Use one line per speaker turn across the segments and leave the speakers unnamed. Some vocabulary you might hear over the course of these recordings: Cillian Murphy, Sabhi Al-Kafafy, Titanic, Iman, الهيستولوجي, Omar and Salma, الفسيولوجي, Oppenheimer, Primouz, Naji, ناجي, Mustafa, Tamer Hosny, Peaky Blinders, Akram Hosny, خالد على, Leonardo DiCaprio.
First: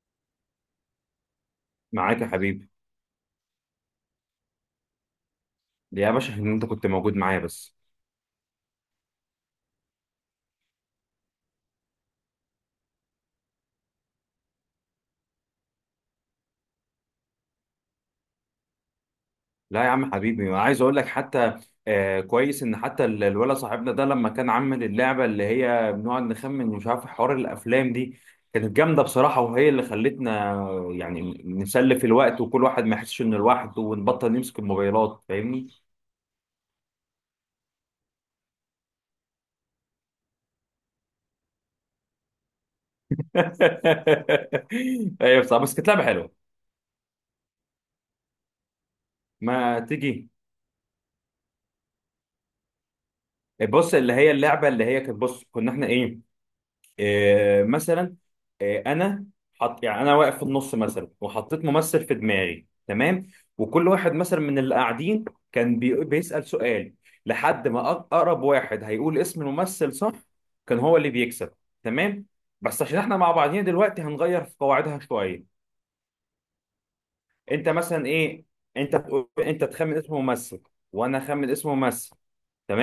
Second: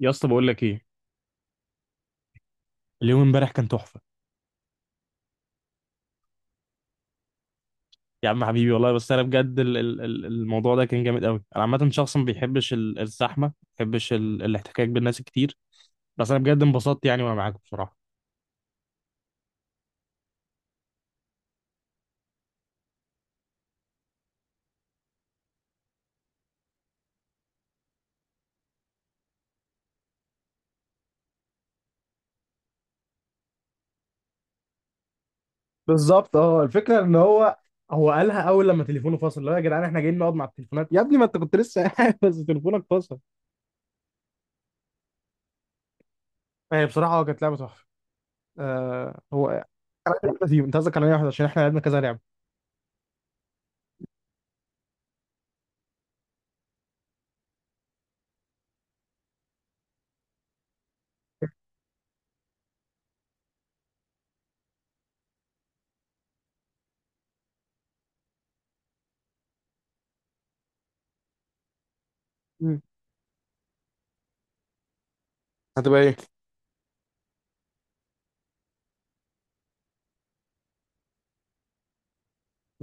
يا اسطى، بقول لك ايه؟
معاك يا حبيبي.
اليوم امبارح كان تحفه.
يا باشا ان انت كنت موجود معايا بس.
يا عم حبيبي والله، بس انا بجد الموضوع ده كان جامد قوي. انا عامه شخص ما بيحبش الزحمه، ما بيحبش الاحتكاك بالناس كتير. بس انا بجد انبسطت يعني، وانا معاك بصراحه.
لا يا عم حبيبي، أنا عايز اقول لك حتى. كويس ان حتى الولد صاحبنا ده لما كان عامل اللعبه اللي هي بنقعد نخمن، مش عارف، حوار الافلام دي كانت جامده بصراحه، وهي اللي خلتنا يعني نسلف الوقت وكل واحد ما يحسش انه لوحده ونبطل نمسك الموبايلات، فاهمني؟
بالظبط. اه الفكره ان هو قالها اول لما تليفونه فصل، اللي هو يا جدعان احنا جايين نقعد مع التليفونات؟ يا ابني ما انت كنت لسه قاعد بس تليفونك فصل.
ايوه، بصراحه بس كانت لعبه حلوه.
هي بصراحه هو كانت لعبه تحفه. هو انا
ما
عايز
تيجي.
واحده فيهم، انت قصدك على أي واحده؟ عشان احنا لعبنا كذا لعبه.
بص، اللي هي اللعبه اللي هي كانت، بص كنا احنا ايه. مثلا. انا. حط يعني انا واقف في النص مثلا وحطيت ممثل في دماغي، تمام. وكل واحد مثلا من اللي قاعدين كان بيسأل سؤال. لحد ما اقرب واحد هيقول اسم الممثل صح كان هو اللي بيكسب. تمام. بس
مم.
عشان احنا مع بعضينا دلوقتي هنغير في قواعدها شوية.
هتبقى ايه؟
انت مثلا ايه. انت تقول انت تخمن اسم ممثل، وانا اخمن اسم ممثل،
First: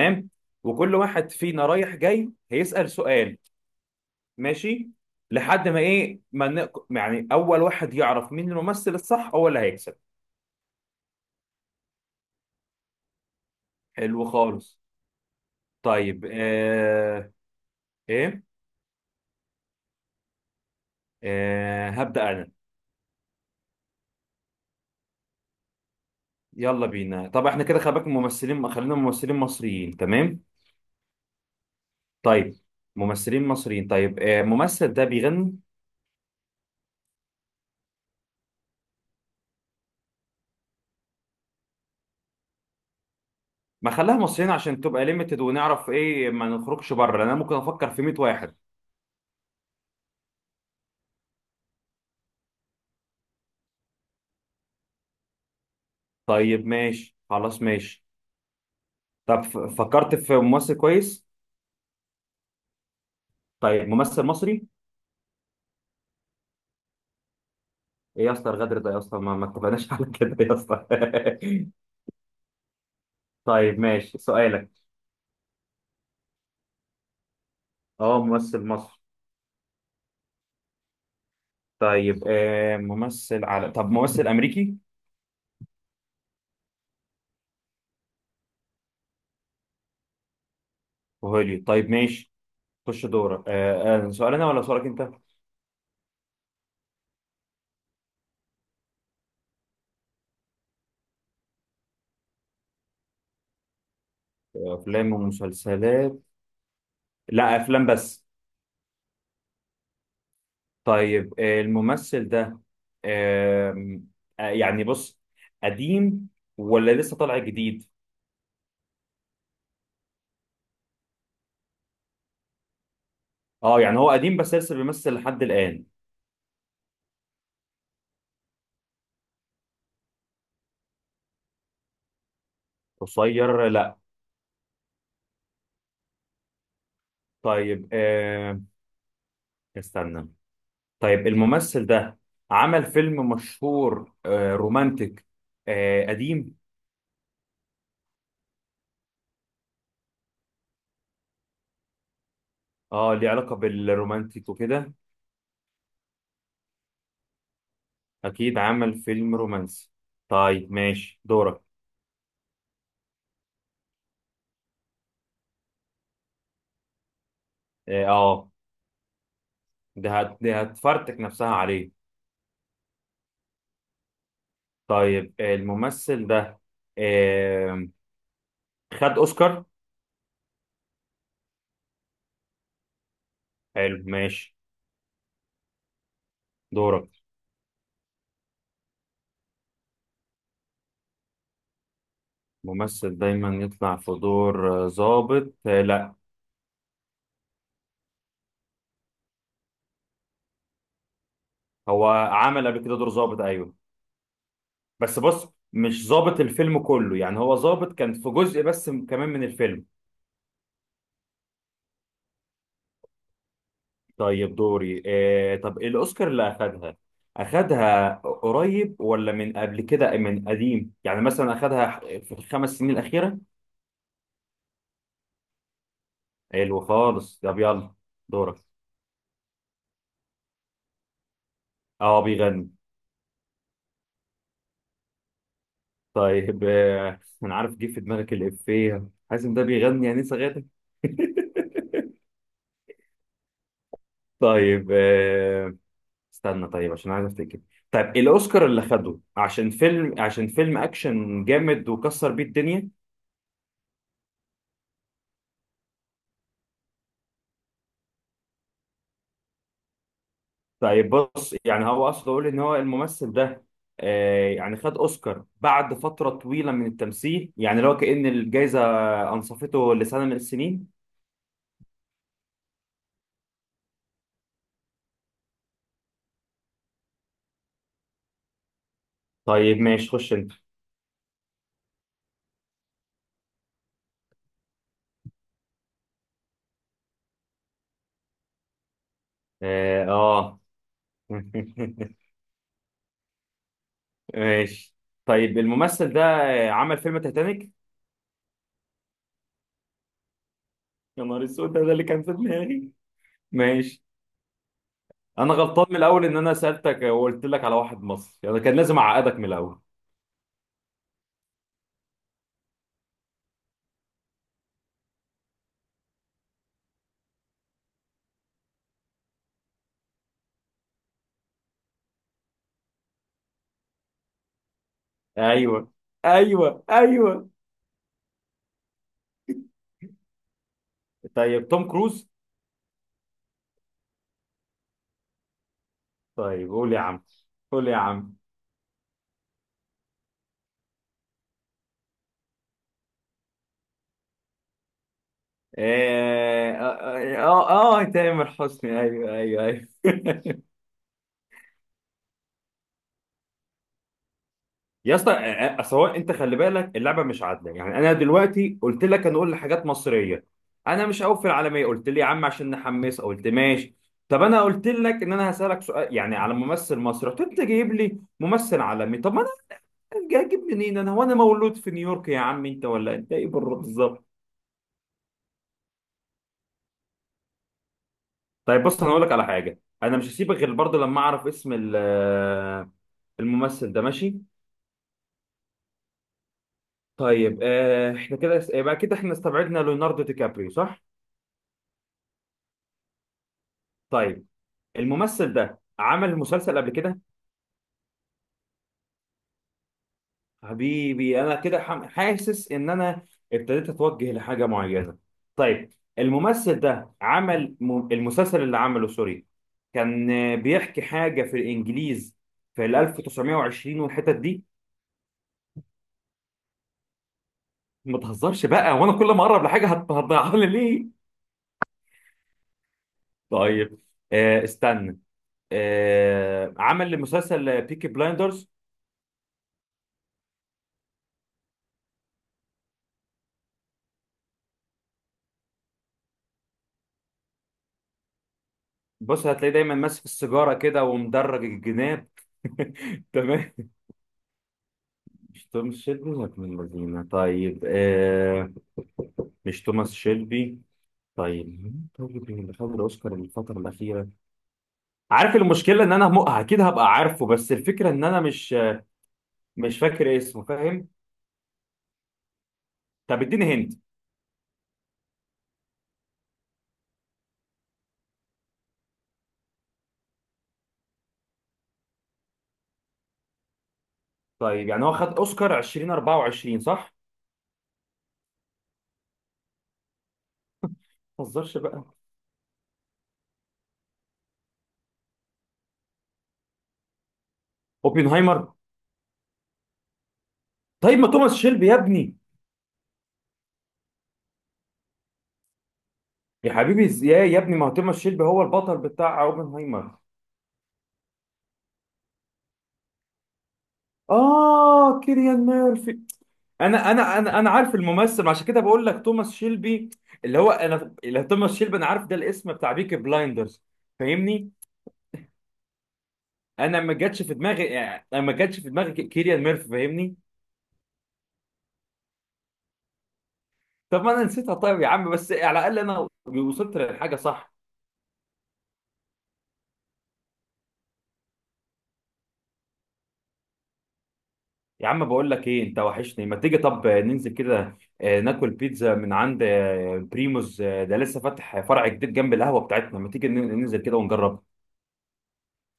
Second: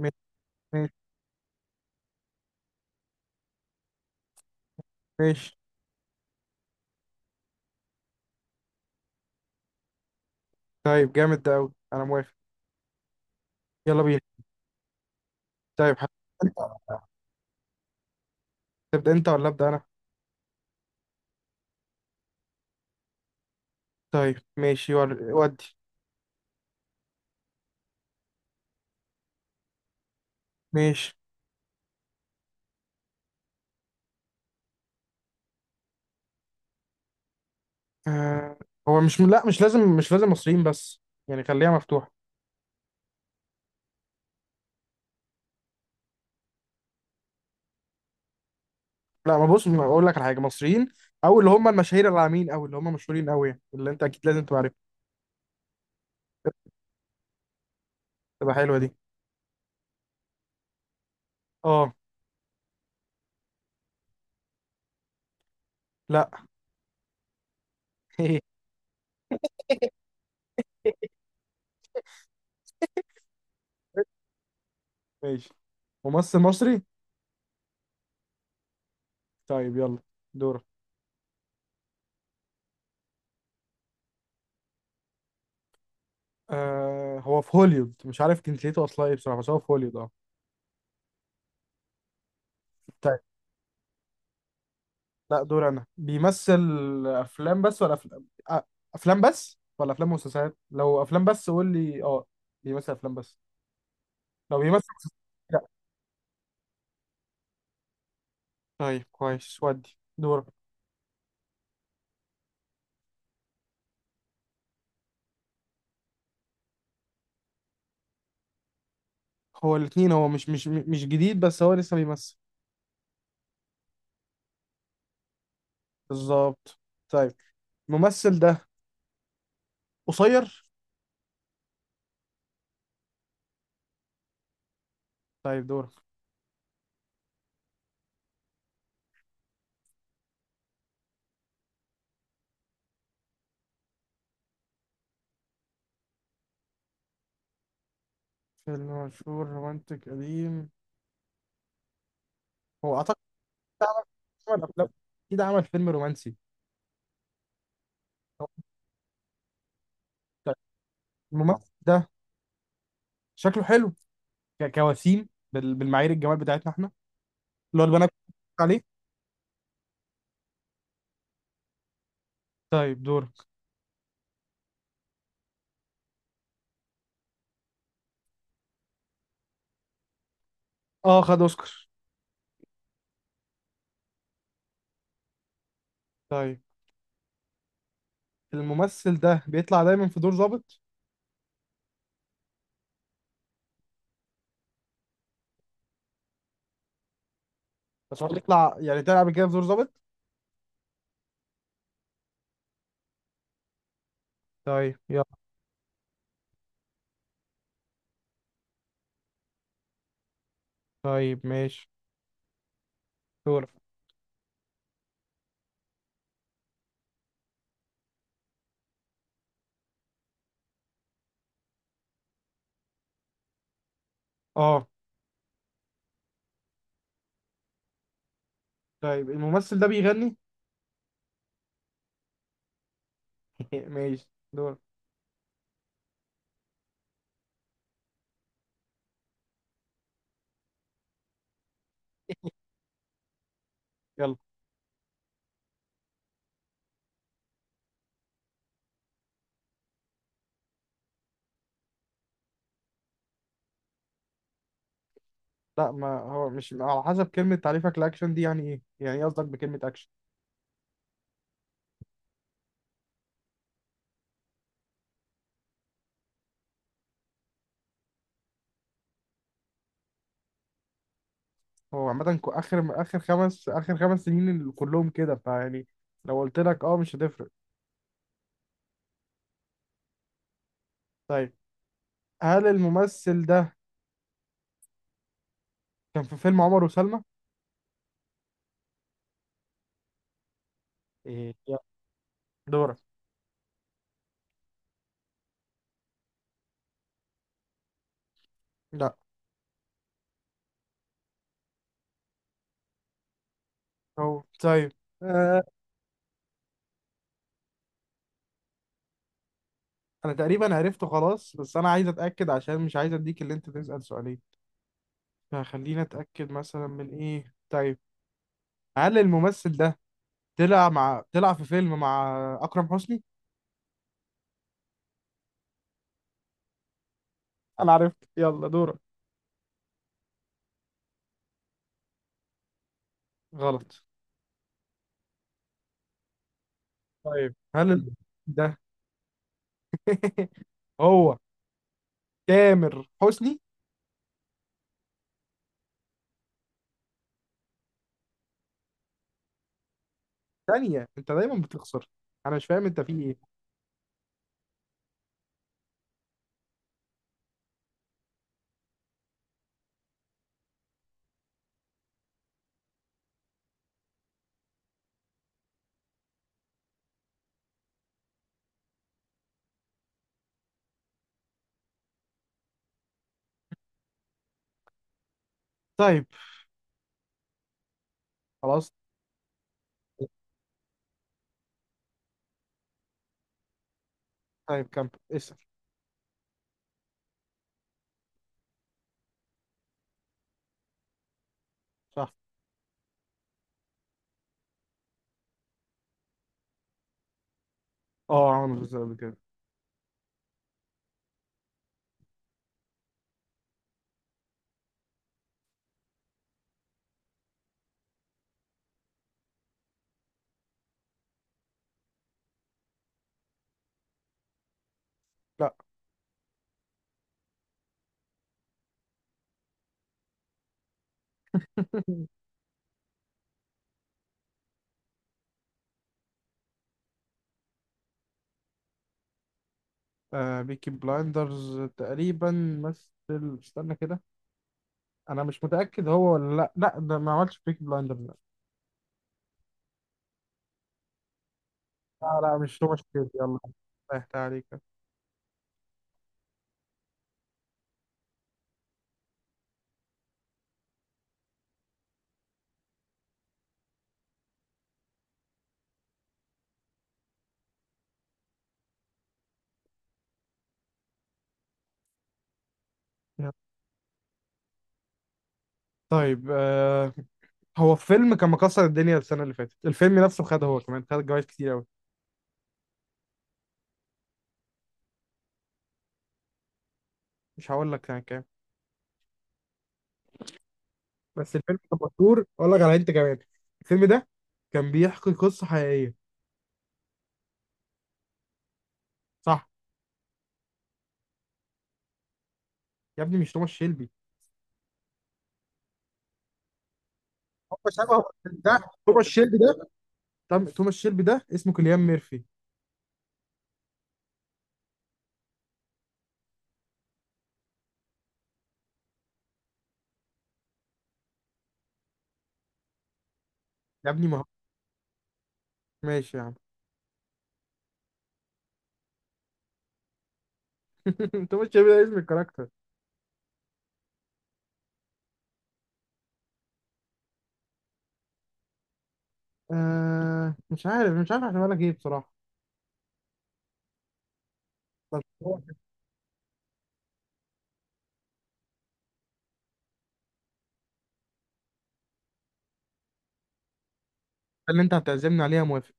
ماشي. ماشي.
وكل واحد فينا رايح جاي هيسأل سؤال. ماشي.
ماشي.
لحد ما ايه ما ن- يعني اول واحد يعرف مين الممثل الصح هو اللي هيكسب.
طيب جامد ده قوي، انا موافق. يلا بينا.
حلو خالص.
طيب
طيب
انت،
ايه.
تبدأ انت ولا أبدأ انا؟
هبدأ انا.
طيب ماشي ودي.
يلا بينا. طب احنا كده خلي بالك ممثلين، خلينا ممثلين مصريين، تمام.
ماشي.
طيب. ممثلين مصريين، طيب الممثل ده بيغني.
آه هو مش، لا، مش لازم مصريين بس، يعني خليها مفتوحة.
ما خلاها مصريين عشان تبقى ليميتد ونعرف ايه، ما نخرجش بره، لان انا ممكن افكر في 100 واحد.
لا، ما بص، ما اقول لك على حاجة، مصريين او اللي هم المشاهير العامين او اللي هم مشهورين قوي، يعني اللي انت اكيد لازم تبقى عارفها،
طيب ماشي خلاص ماشي.
تبقى حلوة دي.
طب فكرت في ممثل كويس.
اه.
طيب ممثل مصري.
لا.
ايه يا اسطى، الغدر ده يا اسطى، ما اتفقناش على كده يا اسطى طيب ماشي سؤالك.
ماشي. ممثل مصري.
اه ممثل مصري.
طيب يلا، دورك.
طيب ممثل على طب ممثل امريكي.
هو في هوليوود، مش عارف جنسيته اصلا ايه بصراحة، بس هو في هوليوود.
وهوليود طيب ماشي. خش
اه.
دورك. سؤال انا ولا سؤالك انت؟
لا، دور انا. بيمثل افلام بس ولا افلام افلام بس ولا افلام ومسلسلات؟ لو افلام بس قول لي اه. بيمثل افلام بس؟ لو بيمثل
افلام
مسلسلات؟ لا.
ومسلسلات. لا افلام بس.
طيب كويس، ودي دورك.
طيب الممثل ده آم، يعني بص، قديم ولا لسه طالع جديد؟
هو الاثنين، هو مش جديد، بس هو لسه بيمثل.
اه يعني هو قديم بس لسه بيمثل لحد الان.
بالظبط. طيب الممثل ده قصير؟
قصير لا.
طيب دورك.
طيب استنى. طيب الممثل ده عمل فيلم مشهور رومانتك، قديم.
فيلم مشهور رومانتك قديم؟ هو
اه
اعتقد
ليه علاقة
عمل
بالرومانتك
عمل افلام،
وكده.
اكيد عمل فيلم رومانسي.
اكيد عمل فيلم رومانسي.
طيب
طيب ماشي
الممثل
دورك.
ده شكله حلو، كوسيم بالمعايير الجمال بتاعتنا احنا، اللي هو
اه
البنات عليه.
ده هتفرتك نفسها عليه.
طيب دورك.
طيب الممثل ده آه، خد اوسكار.
اه خد اوسكار.
حلو ماشي.
طيب
دورك.
الممثل ده بيطلع دايما في دور ظابط؟
ممثل دايما يطلع في دور ظابط لا.
بس هو بيطلع، يعني طلع قبل كده في دور ظابط.
هو عمل قبل كده دور ظابط ايوه.
طيب
بس
يلا.
بص مش ظابط الفيلم كله يعني هو ظابط كان في جزء بس كمان من الفيلم.
طيب ماشي دورك.
طيب دوري طب الأوسكار اللي أخدها. أخدها قريب ولا من قبل كده من قديم؟ يعني مثلا أخدها في الخمس سنين الأخيرة.
اه
حلو خالص طب يلا. دورك.
طيب الممثل ده بيغني.
اه بيغني.
ماشي دورك.
طيب أنا عارف جه في دماغك الإفيه، حازم ده بيغني يعني صغير.
يلا.
طيب استنى طيب عشان عايز افتكر. طيب الاوسكار اللي خده عشان فيلم اكشن جامد وكسر بيه الدنيا.
لا، ما هو مش على حسب كلمة تعريفك لأكشن دي، يعني ايه قصدك بكلمة أكشن؟
طيب بص يعني هو اقصد اقول ان هو الممثل ده يعني خد اوسكار بعد فتره طويله من التمثيل، يعني لو كأن الجائزه انصفته لسنه من السنين.
هو عامة آخر خمس سنين كلهم كده فيعني، لو قلت لك اه مش هتفرق.
طيب ماشي خش انت.
طيب هل الممثل ده كان في فيلم عمر وسلمى؟
اه، آه.
ايه، يلا دورك.
ماشي. طيب الممثل ده عمل فيلم تايتانيك.
لا.
يا نهار اسود، ده اللي كان في دماغي. ماشي.
هو طيب
انا
آه.
غلطان من الاول، ان انا سالتك وقلت لك على واحد مصري، انا كان لازم اعقدك من الاول.
انا تقريبا عرفته خلاص، بس انا عايز اتاكد عشان مش عايز اديك اللي انت تسال سؤالين، فخلينا اتاكد مثلا من ايه. طيب هل الممثل ده طلع في فيلم مع اكرم حسني؟
ايوه ايوه ايوه.
انا عرفت، يلا دورك.
طيب توم كروز.
غلط.
طيب قول يا عم.
طيب
قول
هل
يا عم.
ده هو تامر حسني؟
اه اه اه، آه، آه، تامر حسني، ايوه ايوه ايوه
ثانيه، انت دايما بتخسر، انا مش فاهم انت في ايه.
يا اسطى سواء انت خلي بالك اللعبه مش عادله، يعني انا دلوقتي قلت لك هنقول حاجات مصريه. انا مش هقول في العالميه، قلت لي يا عم عشان نحمس قلت ماشي. طب انا قلت لك ان انا هسالك سؤال يعني على ممثل مصري، رحت انت جايب لي ممثل عالمي. طب ما هجيب منين انا؟ هو انا مولود في نيويورك يا عم انت ولا انت ايه بالظبط؟
طيب
طيب
خلاص.
بص انا هقول لك على حاجه، انا مش هسيبك غير برضه لما اعرف اسم الممثل ده، ماشي.
طيب كمل اسال.
طيب احنا كده يبقى كده احنا استبعدنا ليوناردو دي كابريو صح.
صح.
طيب. الممثل ده عمل مسلسل قبل كده.
اه عمل مسلسل قبل كده.
حبيبي انا كده حاسس ان انا ابتديت اتوجه لحاجه معينه. طيب الممثل ده عمل المسلسل اللي عمله سوري كان بيحكي حاجه في الانجليز في ال 1920 والحتت دي.
لا.
ما تهزرش بقى وانا كل ما اقرب لحاجه هتضيعها لي ليه؟ طيب استنى. عمل مسلسل بيكي بلايندرز؟
بيكي بلايندرز تقريبا، مثل استنى كده، انا مش متاكد هو ولا لا، لا ده ما عملش بيكي بلايندرز، لا.
بص هتلاقيه دايما ماسك السيجاره كده ومدرج الجناب.
لا، لا، مش هو، مش كده، يلا.
تمام.
ريحت عليك.
مش توماس شيلبي ولا ابن الذين؟ طيب مش توماس شيلبي. طيب مين؟ طيب اللي خد الاوسكار الفتره الاخيره. عارف المشكله ان انا اكيد هبقى عارفه، بس الفكره ان انا مش فاكر اسمه، فاهم. طب
يلا.
اديني هنت.
طيب هو فيلم كان مكسر الدنيا السنه اللي فاتت، الفيلم نفسه خد، هو كمان خد جوائز كتير قوي.
طيب يعني هو خد اوسكار 2024 صح؟
مش هقول لك كان كام،
ما
بس الفيلم
تهزرش
كان
بقى.
مشهور اقول لك على انت كمان. الفيلم ده كان بيحكي قصه حقيقيه.
اوبنهايمر.
صح.
طيب ما توماس شيلبي يا ابني.
يا ابني مش توماس شيلبي،
يا حبيبي، ازاي يا ابني، ما
هو
هو
شبه.
توماس شيلبي هو
ده
البطل
توماس
بتاع
شيلبي ده.
اوبنهايمر.
طب توماس شيلبي ده اسمه كيليان ميرفي.
اه كيليان ميرفي. انا عارف الممثل، عشان كده بقول لك توماس شيلبي. اللي هو انا اللي توماس شيلبي، انا عارف ده الاسم بتاع بيكي بلايندرز،
يا ابني ما هو.
فاهمني.
ماشي يا عم.
انا ما جاتش في دماغي، يعني أنا ما جاتش في دماغي كيليان ميرفي، فاهمني؟
انت مش شايف اسم الكاركتر.
طب ما انا نسيتها، طيب يا عم بس على الاقل انا وصلت للحاجه صح.
آه، مش عارف احسبها لك ايه بصراحه.
يا
بس
عم بقول
هو
لك
الحتة
ايه، انت وحشني. ما تيجي طب ننزل كده ناكل بيتزا من عند بريموز، ده لسه فاتح فرع جديد جنب القهوه بتاعتنا. ما تيجي ننزل كده ونجرب؟
اللي انت هتعزمني عليها، موافق.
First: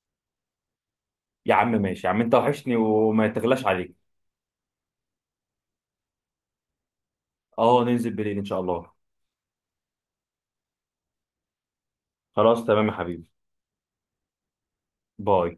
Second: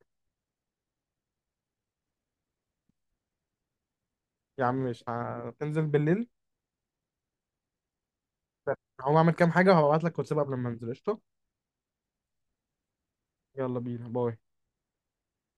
يا عم ماشي يا عم، انت وحشني وما تغلاش عليك.
يا عم مش هتنزل بالليل؟
اه ننزل بالليل ان شاء الله.
هقوم اعمل كام حاجه وهبعت لك واتساب قبل ما انزل، قشطه.
خلاص تمام يا حبيبي.
يلا بينا، باي.
باي.